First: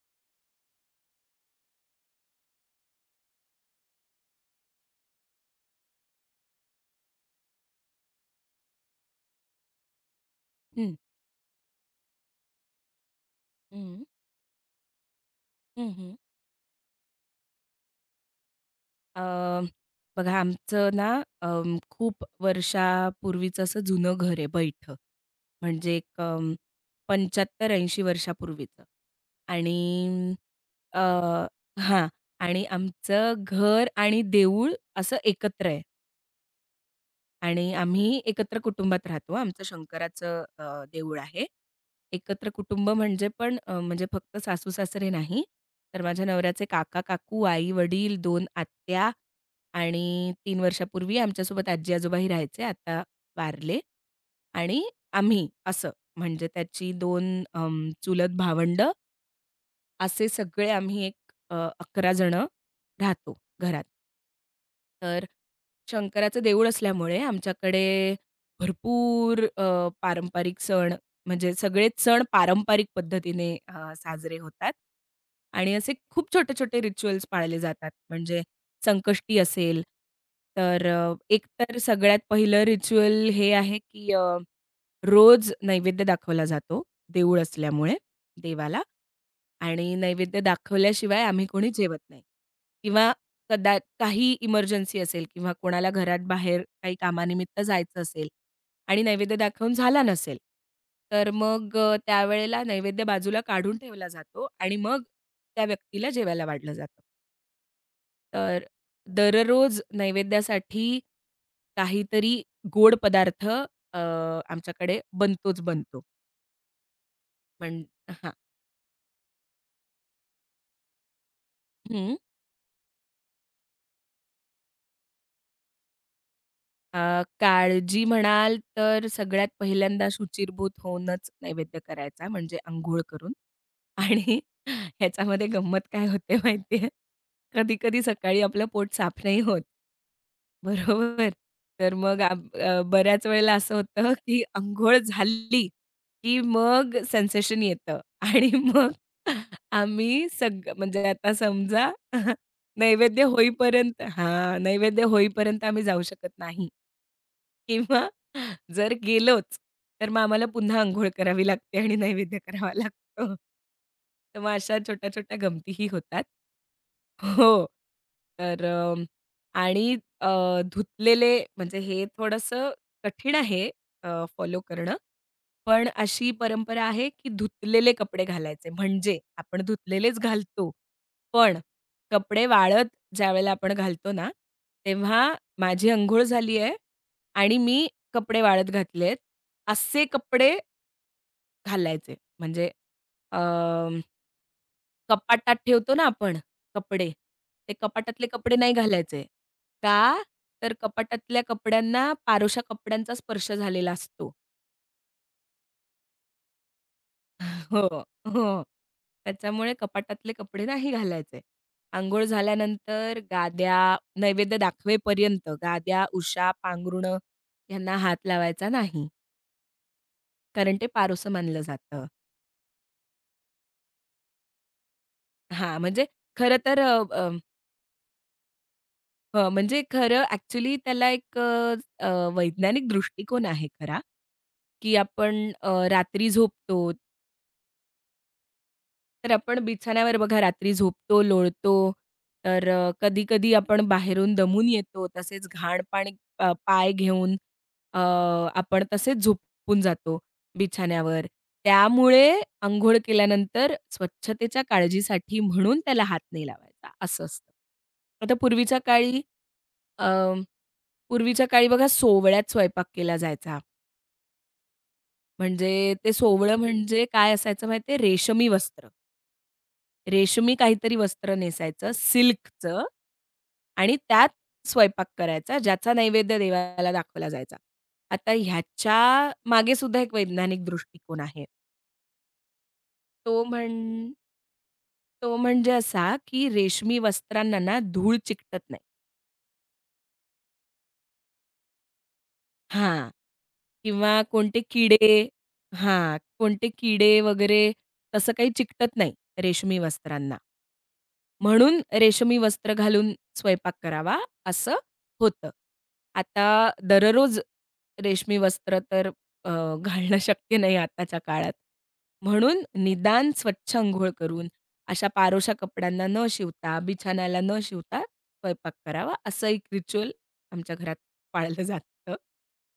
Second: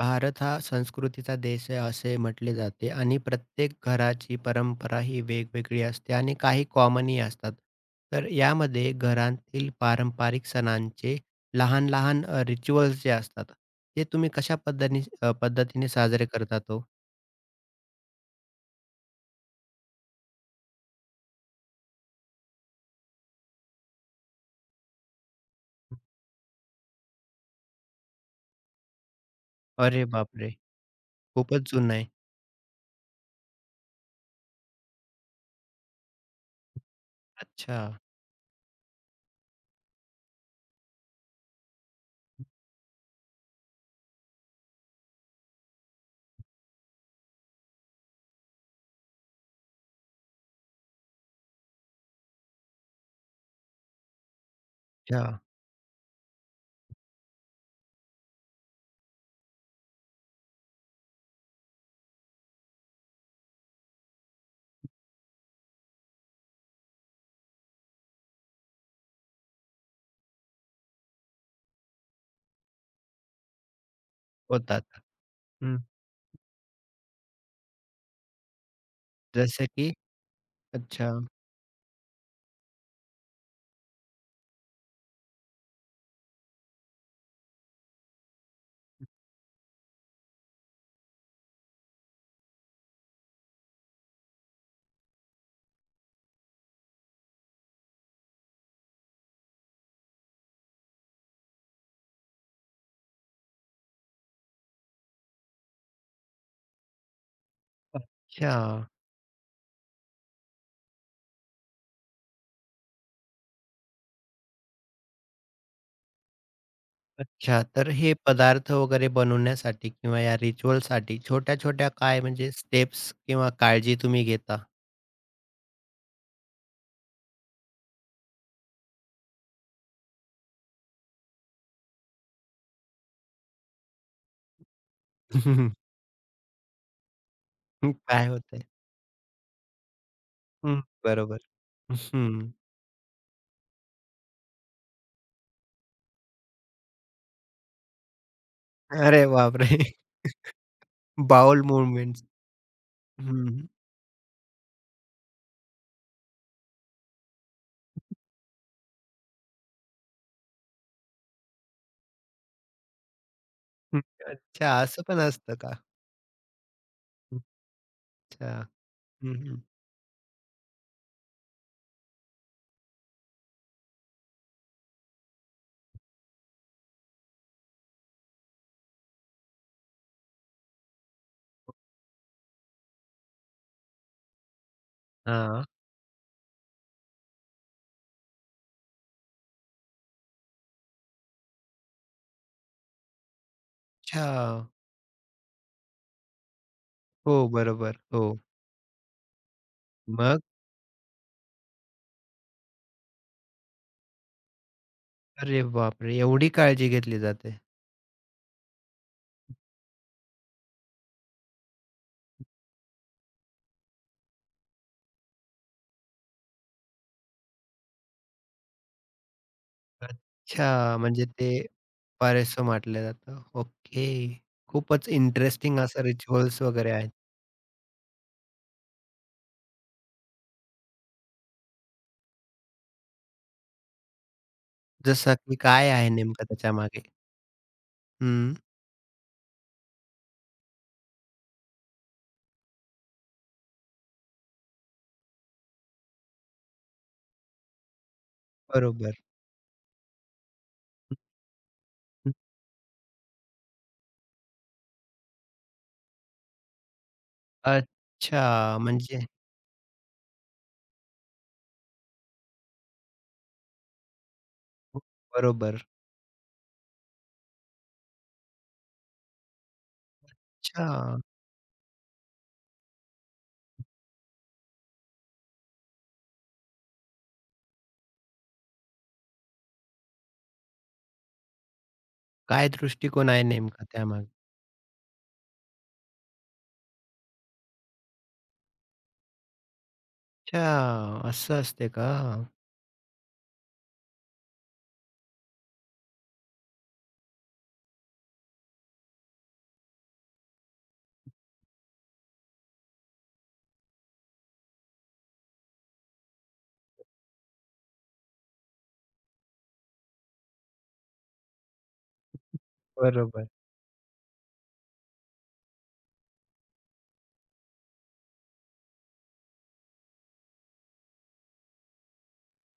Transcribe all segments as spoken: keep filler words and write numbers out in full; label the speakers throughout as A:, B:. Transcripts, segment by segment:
A: भारत हा संस्कृतीचा देश आहे असे म्हटले जाते आणि प्रत्येक घराची परंपरा ही वेगवेगळी असते आणि काही कॉमनही असतात. तर यामध्ये घरातील पारंपरिक
B: हं.
A: सणांचे लहान, लहान अ, रिच्युअल्स जे असतात,
B: हं.
A: ते तुम्ही कशा पद्धतीने अ, पद्धतीने
B: हं, हं.
A: साजरे करता तो
B: अ, बघा आमचं ना अं, खूप वर्षापूर्वीचं असं जुनं घर आहे बैठं. म्हणजे एक अं, पंच्याहत्तर ऐंशी वर्षापूर्वीचं आणि
A: अरे बापरे!
B: अ,
A: खूपच जुनं आहे.
B: हां. आणि आमचं घर आणि देऊळ असं एकत्र आहे आणि
A: अच्छा,
B: आम्ही एकत्र कुटुंबात राहतो. आमचं शंकराचं अ, देऊळ आहे. एकत्र कुटुंब म्हणजे पण अ, म्हणजे फक्त सासू-सासरे नाही, तर माझ्या नवऱ्याचे काका-काकू, आई-वडील, दोन आत्या आणि तीन वर्षापूर्वी आमच्यासोबत आजी-आजोबाही राहायचे, आता वारले आणि
A: अच्छा.
B: आम्ही असं. म्हणजे त्याची दोन अं, चुलत भावंड असे सगळे आम्ही एक अ, अकरा जणं राहतो घरात. तर शंकराचं देऊळ असल्यामुळे आमच्याकडे भरपूर अ, पारंपरिक सण म्हणजे सगळेच सण पारंपरिक पद्धतीने अ, साजरे होतात
A: होतात.
B: आणि
A: हं.
B: असे खूप छोटे-छोटे रिच्युअल्स पाळले जातात. म्हणजे संकष्टी
A: जसं
B: असेल,
A: की
B: तर
A: अच्छा.
B: अ, एक तर सगळ्यात पहिलं रिच्युअल हे आहे, की अ, रोज नैवेद्य दाखवला जातो देऊळ असल्यामुळे. देवाला आणि नैवेद्य दाखवल्याशिवाय आम्ही कोणी जेवत नाही किंवा कदा काही इमर्जन्सी असेल किंवा कोणाला घरात बाहेर काही कामानिमित्त जायचं असेल आणि नैवेद्य दाखवून झाला नसेल, तर मग अ, त्यावेळेला नैवेद्य बाजूला काढून ठेवला जातो आणि मग त्या व्यक्तीला जेवायला वाढलं जातं.
A: अच्छा.
B: तर दररोज नैवेद्यासाठी काहीतरी गोड पदार्थ अ, आमच्याकडे बनतोच बनतो.
A: अच्छा.
B: म्हण
A: तर हे
B: हां.
A: पदार्थ वगैरे बनवण्यासाठी किंवा या रिच्युअलसाठी छोट्या-छोट्या काय म्हणजे स्टेप्स किंवा काळजी तुम्ही घेता?
B: अ, काळजी म्हणाल तर सगळ्यात पहिल्यांदा शुचिर्भूत होऊनच नैवेद्य करायचा म्हणजे अंघोळ करून आणि ह्याच्यामध्ये गंमत काय होते माहिती आहे? कधी-कधी
A: काय
B: सकाळी
A: होतंय?
B: आपलं पोट साफ नाही होत.
A: हं,
B: बरोबर.
A: बरोबर.
B: तर मग आम
A: हं.
B: अ, बऱ्याच वेळेला असं होतं, की अंघोळ झाली, की मग सेन्सेशन येतं आणि मग
A: अरे बापरे!
B: आम्ही सग म्हणजे आता
A: बाउल
B: समजा
A: मूव्हमेंट्स.
B: नैवेद्य
A: हं, हं.
B: होईपर्यंत हां, नैवेद्य होईपर्यंत आम्ही जाऊ शकत नाही. किंवा जर गेलोच, तर मग आम्हाला पुन्हा अंघोळ करावी लागते आणि नैवेद्य करावा लागतो. तर मग
A: अच्छा
B: अशा
A: असं पण
B: छोट्या-छोट्या
A: असतं का?
B: गमतीही होतात. हो.
A: अच्छा.
B: तर अ,
A: हं, हं.
B: आणि अ, धुतलेले म्हणजे हे थोडंसं कठीण आहे फॉलो करणं. पण अशी परंपरा आहे, की धुतलेले कपडे घालायचे. म्हणजे आपण धुतलेलेच घालतो. पण कपडे वाळत ज्यावेळेला आपण घालतो ना, तेव्हा माझी अंघोळ झाली आहे आणि मी कपडे वाळत घातलेत. असे कपडे घालायचे. म्हणजे अ,
A: अच्छा.
B: कपाटात ठेवतो ना आपण कपडे,
A: हो,
B: ते
A: बरोबर. हो.
B: कपाटातले कपडे नाही घालायचे. का?
A: मग?
B: तर कपाटातल्या कपड्यांना पारोशा कपड्यांचा स्पर्श झालेला असतो.
A: अरे बापरे! एवढी काळजी घेतली जाते.
B: हो, हो. त्याच्यामुळे कपाटातले कपडे नाही घालायचे. अंघोळ झाल्यानंतर गाद्या, नैवेद्य दाखवेपर्यंत गाद्या, उशा, पांघरुणं यांना हात लावायचा नाही. कारण ते
A: अच्छा. म्हणजे
B: पारोसं
A: ते
B: मानलं जातं.
A: पारेसो म्हटलं जातं. ओके. खूपच
B: हां,
A: इंटरेस्टिंग असं
B: म्हणजे खरं
A: रिच्युअल्स
B: तर
A: वगैरे
B: अ,
A: आहेत.
B: अ, अ, म्हणजे खरं ॲक्चुअली त्याला एक अ, अ, वैज्ञानिक दृष्टिकोन आहे खरा, की
A: जसं
B: आपण
A: की
B: अ,
A: काय आहे
B: रात्री
A: नेमकं
B: झोपतो
A: त्याच्यामागे? हं,
B: तर आपण बिछाण्यावर बघा रात्री झोपतो, लोळतो, तर कधी-कधी आपण बाहेरून दमून येतो. तसेच घाण पाणी अ, पाय घेऊन अ, आपण
A: बरोबर.
B: तसेच झोपून जातो बिछाण्यावर.
A: हं,
B: त्यामुळे अंघोळ केल्यानंतर स्वच्छतेच्या काळजीसाठी म्हणून त्याला हात नाही लावायचा, असं असतं. आता पूर्वीच्या
A: अच्छा.
B: काळी
A: म्हणजे
B: अ, पूर्वीच्या काळी बघा सोवळ्यात स्वयंपाक केला जायचा.
A: बरोबर.
B: म्हणजे ते सोवळं म्हणजे काय असायचं माहिती रेशमी वस्त्र. रेशमी काहीतरी
A: अच्छा.
B: वस्त्र नेसायचं सिल्कचं आणि त्यात स्वयंपाक करायचा, ज्याचा नैवेद्य देवाला दाखवला जायचा. आता ह्याच्या मागे सुद्धा एक वैज्ञानिक दृष्टिकोन आहे.
A: काय दृष्टिकोन
B: तो
A: आहे
B: म्हण
A: नेमका त्यामागे?
B: तो म्हणजे असा, की रेशमी वस्त्रांना ना धूळ चिकटत नाही.
A: अच्छा. असं असते का?
B: हां. किंवा कोणते किडे हां, कोणते किडे वगैरे तसं काही चिकटत नाही रेशमी वस्त्रांना. म्हणून रेशमी वस्त्र घालून स्वयंपाक करावा असं होतं. आता दररोज रेशमी वस्त्र तर अ, घालणं शक्य नाही आताच्या काळात. म्हणून निदान
A: बरोबर.
B: स्वच्छ अंघोळ करून अशा पारोशा कपड्यांना न शिवता, बिछान्याला न शिवता स्वयंपाक करावा असं एक रिच्युअल आमच्या घरात पाळलं जातं.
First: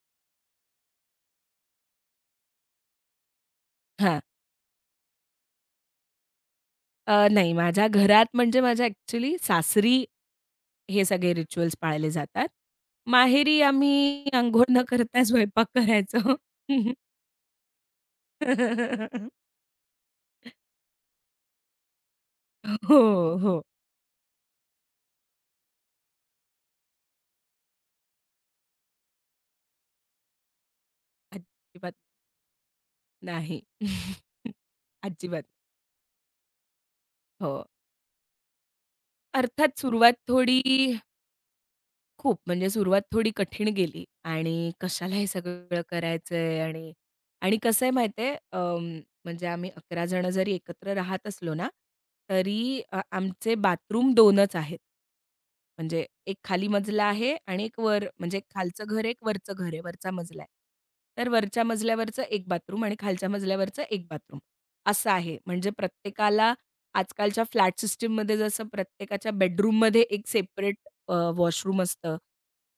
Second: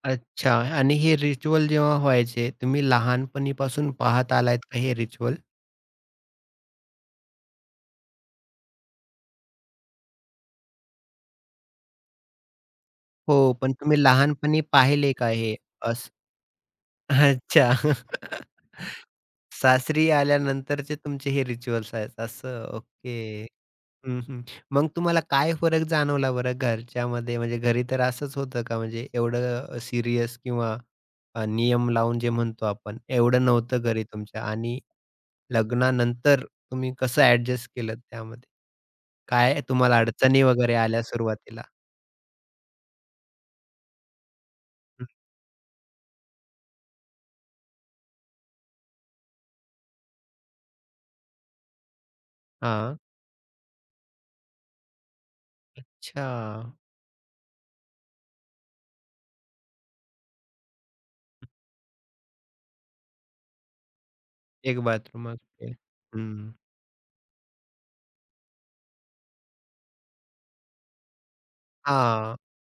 A: अच्छा. आणि हे रिच्युअल जेव्हा व्हायचे, तुम्ही लहानपणीपासून
B: हां.
A: पाहत आलात का हे रिच्युअल?
B: अ, नाही माझ्या घरात म्हणजे माझ्या ॲक्चुअली सासरी हे सगळे रिच्युअल्स पाळले जातात.
A: हो,
B: माहेरी
A: पण तुम्ही
B: आम्ही
A: लहानपणी
B: अंघोळ न
A: पाहिले
B: करता
A: का हे?
B: स्वयंपाक
A: असं
B: करायचो.
A: अच्छा. सासरी आल्यानंतरचे तुमचे हे रिच्युअल्स आहेत असं.
B: हो,
A: ओके.
B: हो.
A: हं, हं. मग तुम्हाला काय फरक जाणवला बरं घरच्यामध्ये? म्हणजे घरी तर असंच होतं का? म्हणजे एवढं सीरियस किंवा अ, नियम
B: अजिबात
A: लावून जे म्हणतो आपण, एवढं
B: नाही.
A: नव्हतं घरी तुमच्या आणि
B: अजिबात.
A: लग्नानंतर तुम्ही कसं
B: हो.
A: ॲडजस्ट केलंत त्यामध्ये? काय
B: अर्थात
A: तुम्हाला
B: सुरुवात
A: अडचणी
B: थोडी
A: वगैरे आल्या सुरुवातीला?
B: खूप म्हणजे सुरुवात थोडी कठीण गेली आणि
A: हं,
B: कशाला हे सगळं करायचंय आणि आणि कसं आहे माहिती आहे, अं, म्हणजे आम्ही अकरा जण जरी एकत्र राहत असलो ना, तरी
A: हां.
B: अ, आमचे बाथरूम दोनच आहेत. म्हणजे एक खाली
A: अच्छा.
B: मजला आहे आणि एक वर म्हणजे खालचं घर, एक वरचं घर आहे, वरचा मजला आहे. तर वरच्या मजल्यावरचं एक बाथरूम आणि खालच्या मजल्यावरचं एक बाथरूम
A: एक
B: असं
A: बाथरूम
B: आहे. म्हणजे
A: असते. हं.
B: प्रत्येकाला आजकालच्या फ्लॅट सिस्टममध्ये जसं प्रत्येकाच्या बेडरूममध्ये एक सेपरेट अ, वॉशरूम असतं.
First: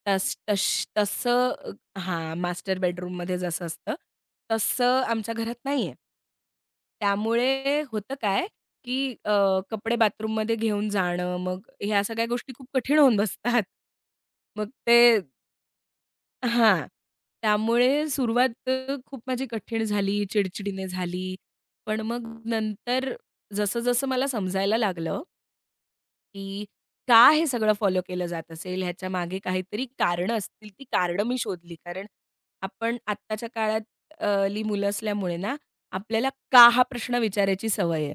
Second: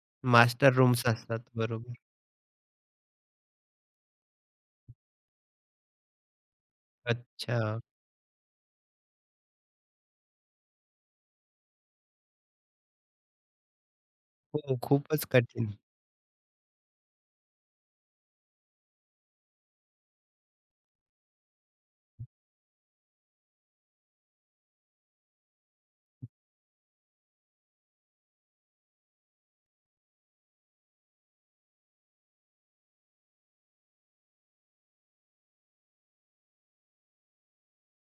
B: तस तश
A: मास्टर रूम्स
B: तसं
A: असतात.
B: अ,
A: बरोबर.
B: हां, मास्टर बेडरूममध्ये जसं असतं, तसं आमच्या घरात नाहीये.
A: अच्छा.
B: त्यामुळे होतं काय, की अ, कपडे बाथरूममध्ये घेऊन जाणं, मग ह्या सगळ्या गोष्टी खूप कठीण होऊन बसतात. मग
A: हो,
B: ते
A: खूपच कठीण.
B: हां, त्यामुळे सुरुवात अ, खूप माझी कठीण झाली, चिडचिडीने झाली. पण मग नंतर जसं-जसं मला समजायला लागलं की का हे सगळं फॉलो केलं जात असेल, ह्याच्यामागे काहीतरी कारणं असतील. ती कारणं मी शोधली. कारण आपण आत्ताच्या काळात अ, ली मुलं असल्यामुळे ना, आपल्याला का हा प्रश्न विचारायची सवय आहे,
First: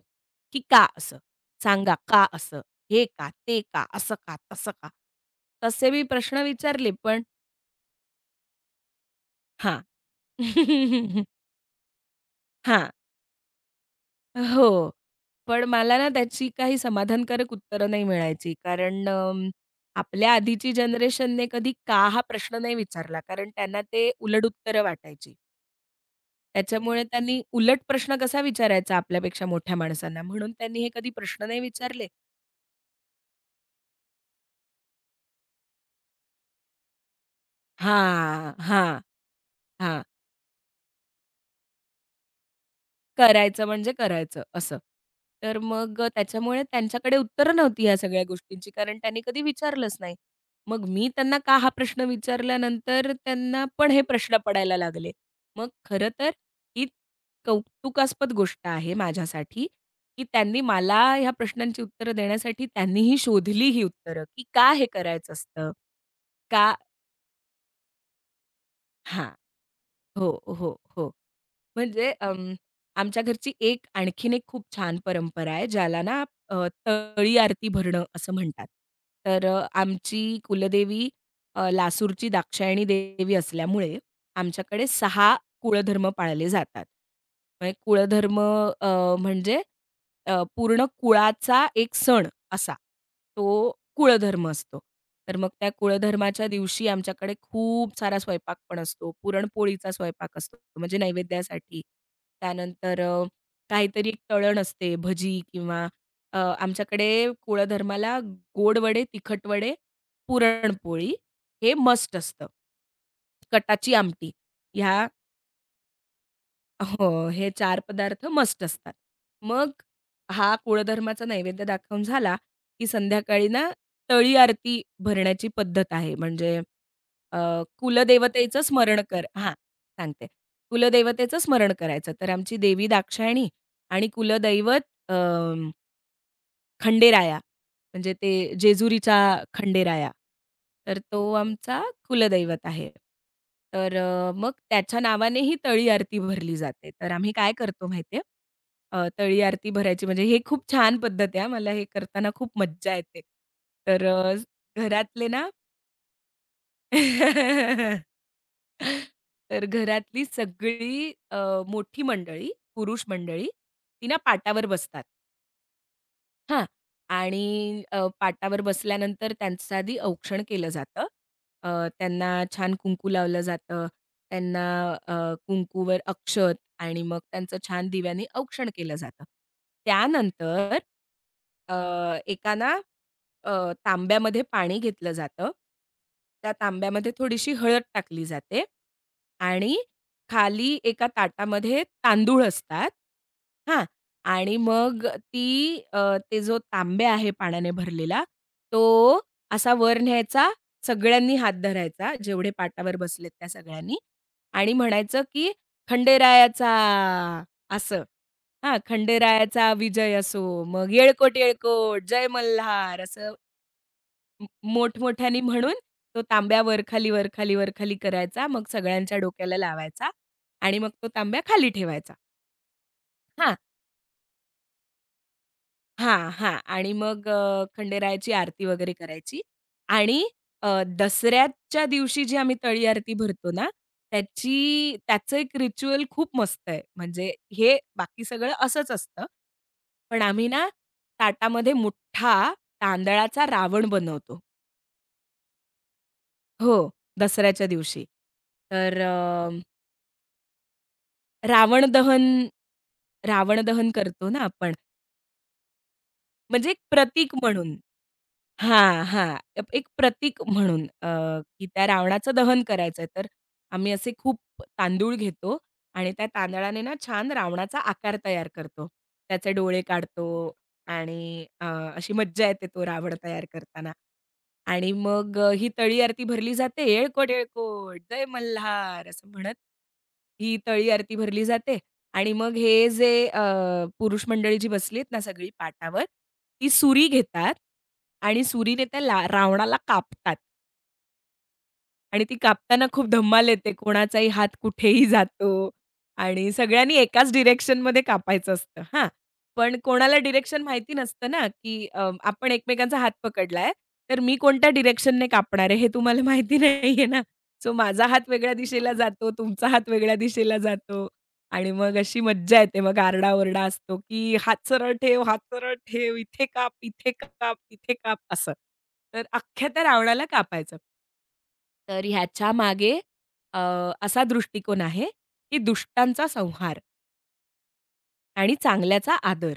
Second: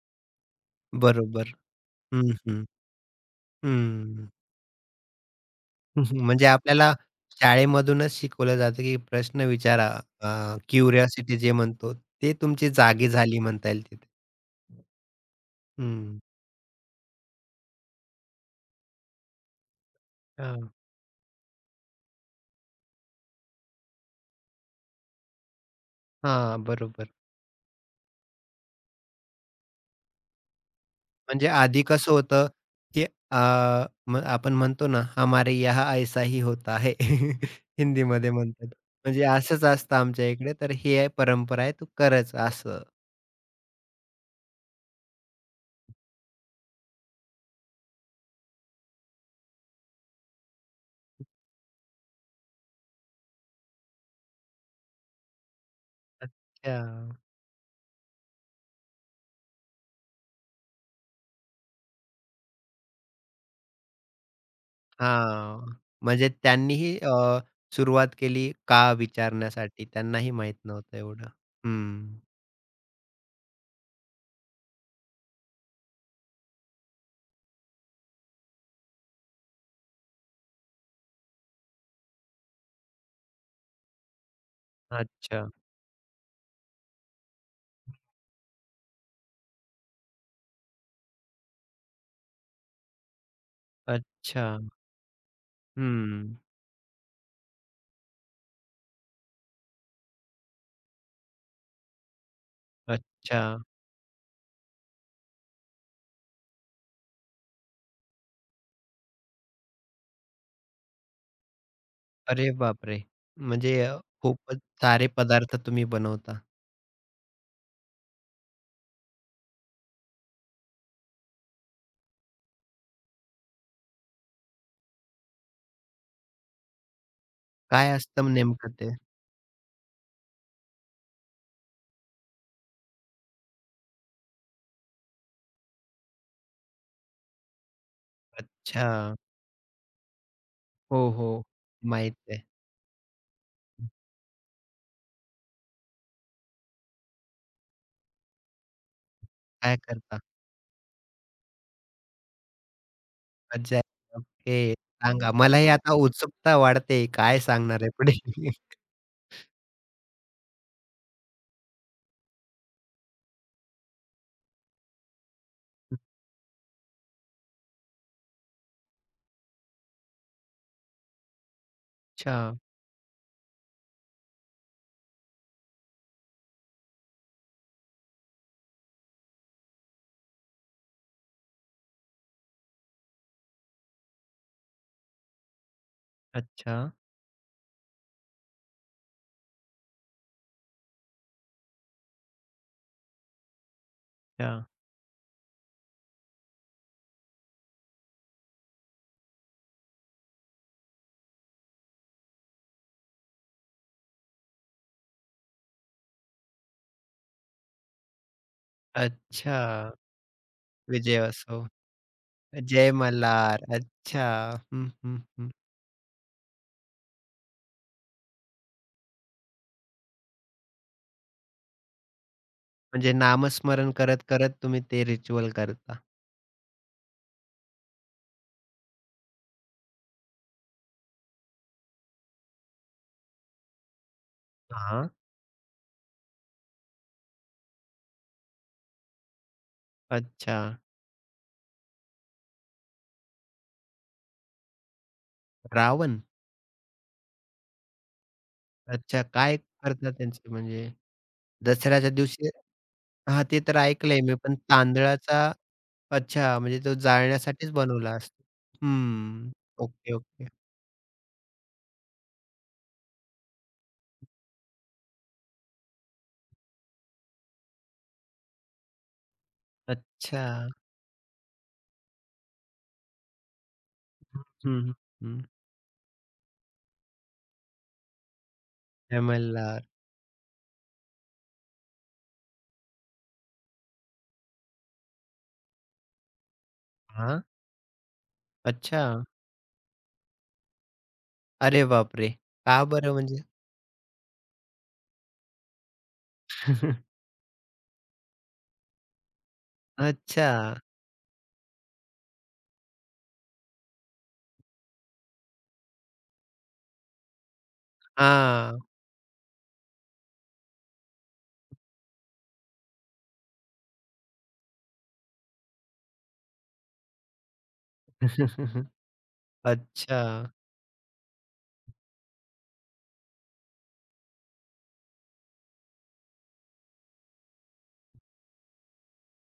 B: की "का असं?
A: बरोबर.
B: सांगा का
A: हं,
B: असं?
A: हं.
B: हे का? ते का? असं
A: हं.
B: का? तसं का?" तसे मी प्रश्न
A: म्हणजे
B: विचारले
A: आपल्याला
B: पण
A: शाळेमधूनच शिकवलं जातं, की प्रश्न
B: हां.
A: विचारा. अ, क्युरिओसिटी जे म्हणतो, ते तुमची
B: हां.
A: जागी झाली म्हणता येईल तिथे.
B: हो. पण मला ना
A: हं.
B: त्याची काही समाधानकारक उत्तरं नाही मिळायची. कारण अं, आपल्या
A: हां,
B: आधीची जनरेशनने कधी का हा प्रश्न नाही विचारला. कारण त्यांना ते उलट उत्तरं वाटायची.
A: हां,
B: त्याच्यामुळे
A: बरोबर.
B: त्यांनी उलट प्रश्न कसा विचारायचा आपल्यापेक्षा मोठ्या माणसांना म्हणून त्यांनी हे कधी प्रश्न
A: म्हणजे
B: नाही
A: आधी
B: विचारले.
A: कसं होतं, की अ, मग आपण म्हणतो ना, हमारे यहाँ ऐसा ही होता है. हिंदीमध्ये
B: हां,
A: म्हणतात.
B: हां,
A: म्हणजे असंच असतं
B: हां.
A: आमच्या इकडे, तर ही आहे परंपरा आहे, तू करच असं.
B: करायचं म्हणजे करायचं असं. तर मग अ, त्याच्यामुळे त्यांच्याकडे उत्तरं नव्हती ह्या सगळ्या गोष्टींची, कारण त्यांनी कधी विचारलंच नाही. मग मी त्यांना का हा प्रश्न विचारल्यानंतर त्यांना पण हे प्रश्न पडायला लागले. मग खरं तर
A: अच्छा.
B: ही कौतुकास्पद गोष्ट आहे माझ्यासाठी, की त्यांनी मला ह्या प्रश्नांची उत्तरं देण्यासाठी त्यांनीही शोधली ही उत्तरं, की का हे करायचं असतं?
A: हां, म्हणजे
B: का
A: त्यांनीही अ, सुरुवात केली का
B: हां.
A: विचारण्यासाठी
B: हो,
A: त्यांनाही माहीत
B: हो,
A: नव्हतं
B: हो.
A: एवढं.
B: म्हणजे
A: हं.
B: अं, आमच्या घरची एक आणखीन एक खूप छान परंपरा आहे ज्याला ना अ, तळी आरती भरणं असं म्हणतात. तर अ, आमची कुलदेवी अ, लासूरची दाक्षायणी देवी असल्यामुळे आमच्याकडे सहा
A: अच्छा,
B: कुळधर्म पाळले जातात. म्हणजे कुळधर्म अ, म्हणजे अ, पूर्ण कुळाचा एक सण असा. तो कुळधर्म
A: अच्छा.
B: असतो. तर मग त्या
A: हं.
B: कुळधर्माच्या दिवशी आमच्याकडे खूप सारा स्वयंपाक पण असतो. पुरणपोळीचा स्वयंपाक असतो म्हणजे नैवेद्यासाठी. त्यानंतर अ,
A: अच्छा.
B: काहीतरी एक तळण असते, भजी किंवा अ, आमच्याकडे कुळधर्माला गोड वडे, तिखट वडे, पुरणपोळी हे मस्ट असतं.
A: अरे बापरे! म्हणजे
B: कटाची
A: अ,
B: आमटी
A: खूपच
B: ह्या
A: सारे पदार्थ तुम्ही बनवता.
B: हो, हे चार पदार्थ मस्ट असतात. मग हा कुळधर्माचा नैवेद्य दाखवून झाला, की संध्याकाळी ना तळी आरती भरण्याची पद्धत आहे. म्हणजे अ,
A: काय असतं
B: कुलदेवतेचं
A: नेमकं ते?
B: स्मरण कर हां, सांगते. कुलदेवतेचं स्मरण करायचं. तर आमची देवी दाक्षायणी आणि कुलदैवत खंडेराया, म्हणजे ते
A: अच्छा.
B: जेजुरीचा खंडेराया. तर
A: हो,
B: तो
A: हो.
B: आमचा
A: माहित आहे.
B: कुलदैवत आहे. तर अ, मग त्याच्या नावाने ही तळी आरती भरली जाते. तर आम्ही काय करतो माहिती आहे? अ, तळी आरती
A: काय
B: भरायची
A: करता?
B: म्हणजे हे खूप छान पद्धत आहे हां. मला हे करताना खूप मज्जा येते.
A: मज्जा
B: तर
A: आहे.
B: Uh,
A: okay.
B: घरातले
A: सांगा.
B: ना
A: मलाही आता उत्सुकता वाढते. काय सांगणार आहे पुढे?
B: तर घरातली सगळी अ, मोठी मंडळी, पुरुष मंडळी, ती ना पाटावर बसतात. हां. आणि अ, पाटावर बसल्यानंतर त्यांचं आधी औक्षण केलं जातं. अ, त्यांना
A: अच्छा,
B: छान कुंकू लावलं जातं. त्यांना अ, कुंकूवर अक्षत आणि मग त्यांचं छान दिव्याने औक्षण केलं जातं. त्यानंतर अ, एका ना अ, तांब्यामध्ये पाणी घेतलं जातं. त्या
A: अच्छा,
B: तांब्यामध्ये थोडीशी हळद टाकली जाते आणि खाली एका ताटामध्ये तांदूळ असतात. हां,
A: अच्छा.
B: आणि मग ती अ, ते जो तांब्या आहे पाण्याने भरलेला, तो असा वर न्यायचा, सगळ्यांनी हात धरायचा, जेवढे पाटावर बसलेत त्या सगळ्यांनी आणि म्हणायचं, की "खंडेरायाचा" असं. हां, "खंडेरायाचा
A: अच्छा.
B: विजय असो." मग
A: विजय
B: "येळकोट,
A: असो.
B: येळकोट, जय
A: जय
B: मल्हार" असं
A: मल्हार. अच्छा.
B: म
A: हं, हं,
B: मोठमोठ्याने
A: हं.
B: म्हणून तो तांब्या वर-खाली, वर करायचा. मग सगळ्यांच्या डोक्याला लावायचा आणि मग तो तांब्या खाली ठेवायचा.
A: म्हणजे
B: हां.
A: नामस्मरण करत-करत तुम्ही ते रिच्युअल करता.
B: हां, हां. आणि मग अ, खंडेरायाची आरती वगैरे करायची आणि अ, दसऱ्याच्या दिवशी जी आम्ही तळी आरती भरतो ना, त्याची
A: हां.
B: त्याचं एक रिच्युअल खूप मस्त आहे. म्हणजे हे बाकी सगळं असंच असतं. पण आम्ही
A: अच्छा.
B: ना ताटामध्ये मोठा तांदळाचा रावण बनवतो.
A: रावण?
B: हो, दसऱ्याच्या दिवशी. तर
A: अच्छा. काय
B: अ,
A: करतात त्यांचे म्हणजे
B: रावण
A: दसऱ्याच्या
B: दहन
A: दिवशी हां,
B: रावण
A: ते तर
B: दहन
A: ऐकलंय
B: करतो
A: मी
B: ना
A: पण
B: आपण.
A: तांदळाचा अच्छा
B: म्हणजे एक
A: म्हणजे तो
B: प्रतीक
A: जाळण्यासाठीच
B: म्हणून.
A: बनवला असतो.
B: हां, हां.
A: हं.
B: अप एक
A: ओके,
B: प्रतीक
A: ओके.
B: म्हणून अ, की त्या रावणाचं दहन करायचंय, तर आम्ही असे खूप तांदूळ घेतो आणि त्या तांदळाने ना छान रावणाचा आकार तयार करतो. त्याचे डोळे काढतो
A: अच्छा.
B: आणि अ, अशी मज्जा येते तो रावण तयार करताना.
A: हं,
B: आणि
A: हं,
B: मग अ, ही तळी आरती भरली जाते, "येळकोट, येळकोट, जय मल्हार"
A: जय
B: असं म्हणत
A: मल्हार.
B: ही तळी आरती भरली जाते आणि मग हे जे अ, पुरुष मंडळी जी बसली आहेत ना सगळी पाटावर, ती सुरी
A: हां.
B: घेतात आणि सुरीने त्या
A: अच्छा.
B: ला रावणाला कापतात.
A: अरे
B: आणि
A: बापरे!
B: ती
A: का
B: कापताना खूप
A: बरं म्हणजे?
B: धमाल येते. कोणाचाही हात कुठेही जातो आणि सगळ्यांनी एकाच डिरेक्शनमध्ये कापायचं असतं. हां. पण कोणाला
A: अच्छा.
B: डिरेक्शन माहिती नसतं ना, की अ, आपण एकमेकांचा हात पकडलाय, तर मी कोणत्या डिरेक्शनने कापणार आहे हे तुम्हाला माहिती नाहीये ना. सो माझा हात वेगळ्या
A: हां.
B: दिशेला जातो, तुमचा हात वेगळ्या दिशेला जातो आणि मग अशी मज्जा येते. मग आरडा असतो, की "हात सरळ ठेव, हात सरळ ठेव, इथे काप, इथे काप, तिथे काप" असं. तर अख्ख्या त्या
A: अच्छा
B: रावणाला कापायचं. तर ह्याच्यामागे अ, असा दृष्टिकोन आहे, की दुष्टांचा संहार आणि चांगल्याचा आदर.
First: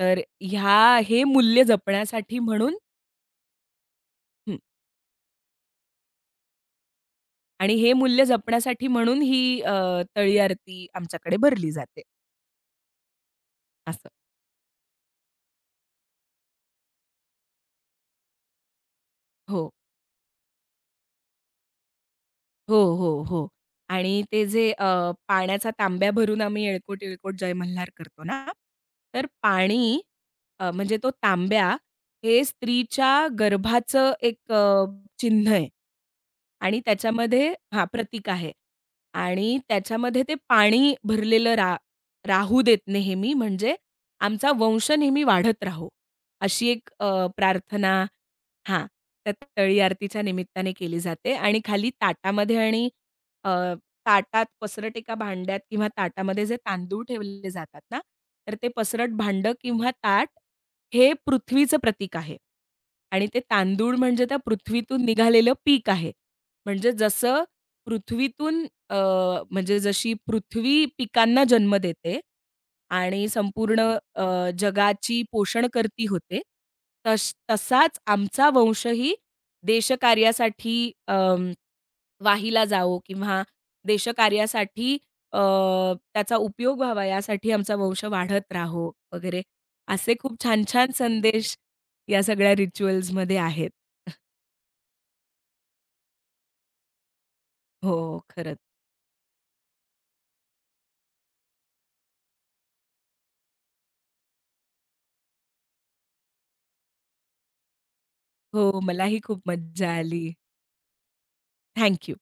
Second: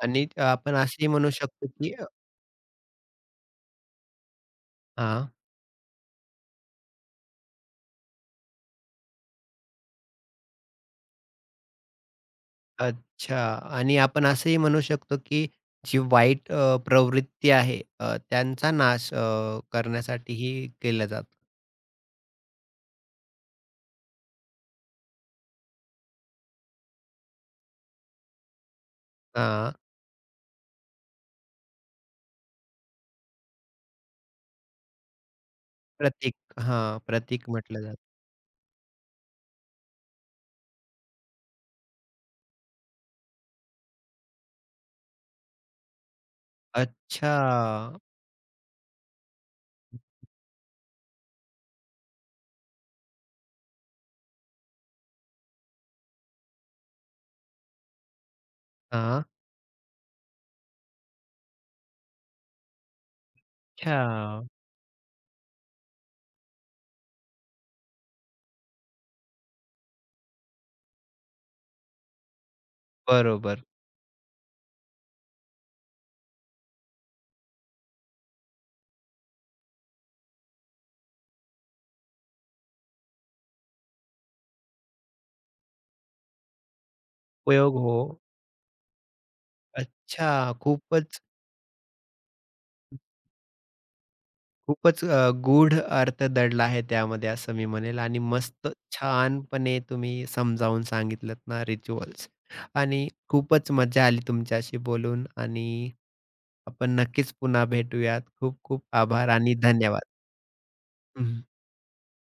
B: तर
A: आणि आपण
B: ह्या
A: असंही
B: हे
A: म्हणू
B: मूल्य
A: शकतो, की
B: जपण्यासाठी म्हणून हं.
A: हां.
B: आणि हे मूल्य जपण्यासाठी म्हणून ही अ, तळी आरती आमच्याकडे भरली जाते
A: अच्छा आणि
B: असं.
A: आपण असंही म्हणू शकतो, की जी वाईट अ, प्रवृत्ती आहे अ, त्यांचा नाश अ,
B: हो.
A: करण्यासाठीही केलं जातं.
B: हो, हो, हो. आणि ते जे अ, पाण्याचा तांब्या भरून आम्ही "येळकोट, येळकोट जय मल्हार" करतो ना, तर
A: हां,
B: पाणी अ, म्हणजे तो तांब्या हे स्त्रीच्या गर्भाचं एक अ, चिन्ह आहे.
A: प्रतीक
B: आणि
A: हां,
B: त्याच्यामध्ये
A: प्रतीक म्हटलं
B: हां,
A: जातं.
B: प्रतीक आहे आणि त्याच्यामध्ये ते पाणी भरलेलं रा राहू देत नेहमी, म्हणजे आमचा वंश नेहमी वाढत राहो, अशी एक अ,
A: अच्छा.
B: प्रार्थना हां, त्या तळी आरतीच्या निमित्ताने केली जाते आणि खाली ताटामध्ये आणि अ, ताटात पसरट एका भांड्यात किंवा ताटामध्ये जे तांदूळ ठेवलेले जातात ना, तर ते पसरट
A: हां.
B: भांडं किंवा ताट हे पृथ्वीचं प्रतीक आहे आणि ते तांदूळ म्हणजे त्या
A: अच्छा.
B: पृथ्वीतून निघालेलं पीक आहे. म्हणजे जसं पृथ्वीतून अ, म्हणजे जशी पृथ्वी पिकांना जन्म देते आणि
A: बरोबर.
B: संपूर्ण अ, जगाची पोषण करती होते, तश तसाच आमचा वंशही देशकार्यासाठी अं, वाहिला जावो किंवा देशकार्यासाठी अ, त्याचा उपयोग व्हावा यासाठी आमचा
A: उपयोग हो.
B: वंश वाढत राहो वगैरे असे
A: अच्छा
B: खूप छान-छान
A: खूपच
B: संदेश या सगळ्या रिच्युअल्समध्ये आहेत.
A: खूपच अ, गूढ अर्थ दडला आहे त्यामध्ये असं मी
B: हो,
A: म्हणेल आणि
B: खरंच.
A: मस्त छानपणे तुम्ही समजावून सांगितलत ना रिच्युअल्स आणि खूपच मजा आली तुमच्याशी बोलून आणि आपण नक्कीच पुन्हा भेटूयात. खूप
B: हो,
A: खूप
B: मलाही
A: आभार
B: खूप
A: आणि
B: मज्जा
A: धन्यवाद.
B: आली. थँक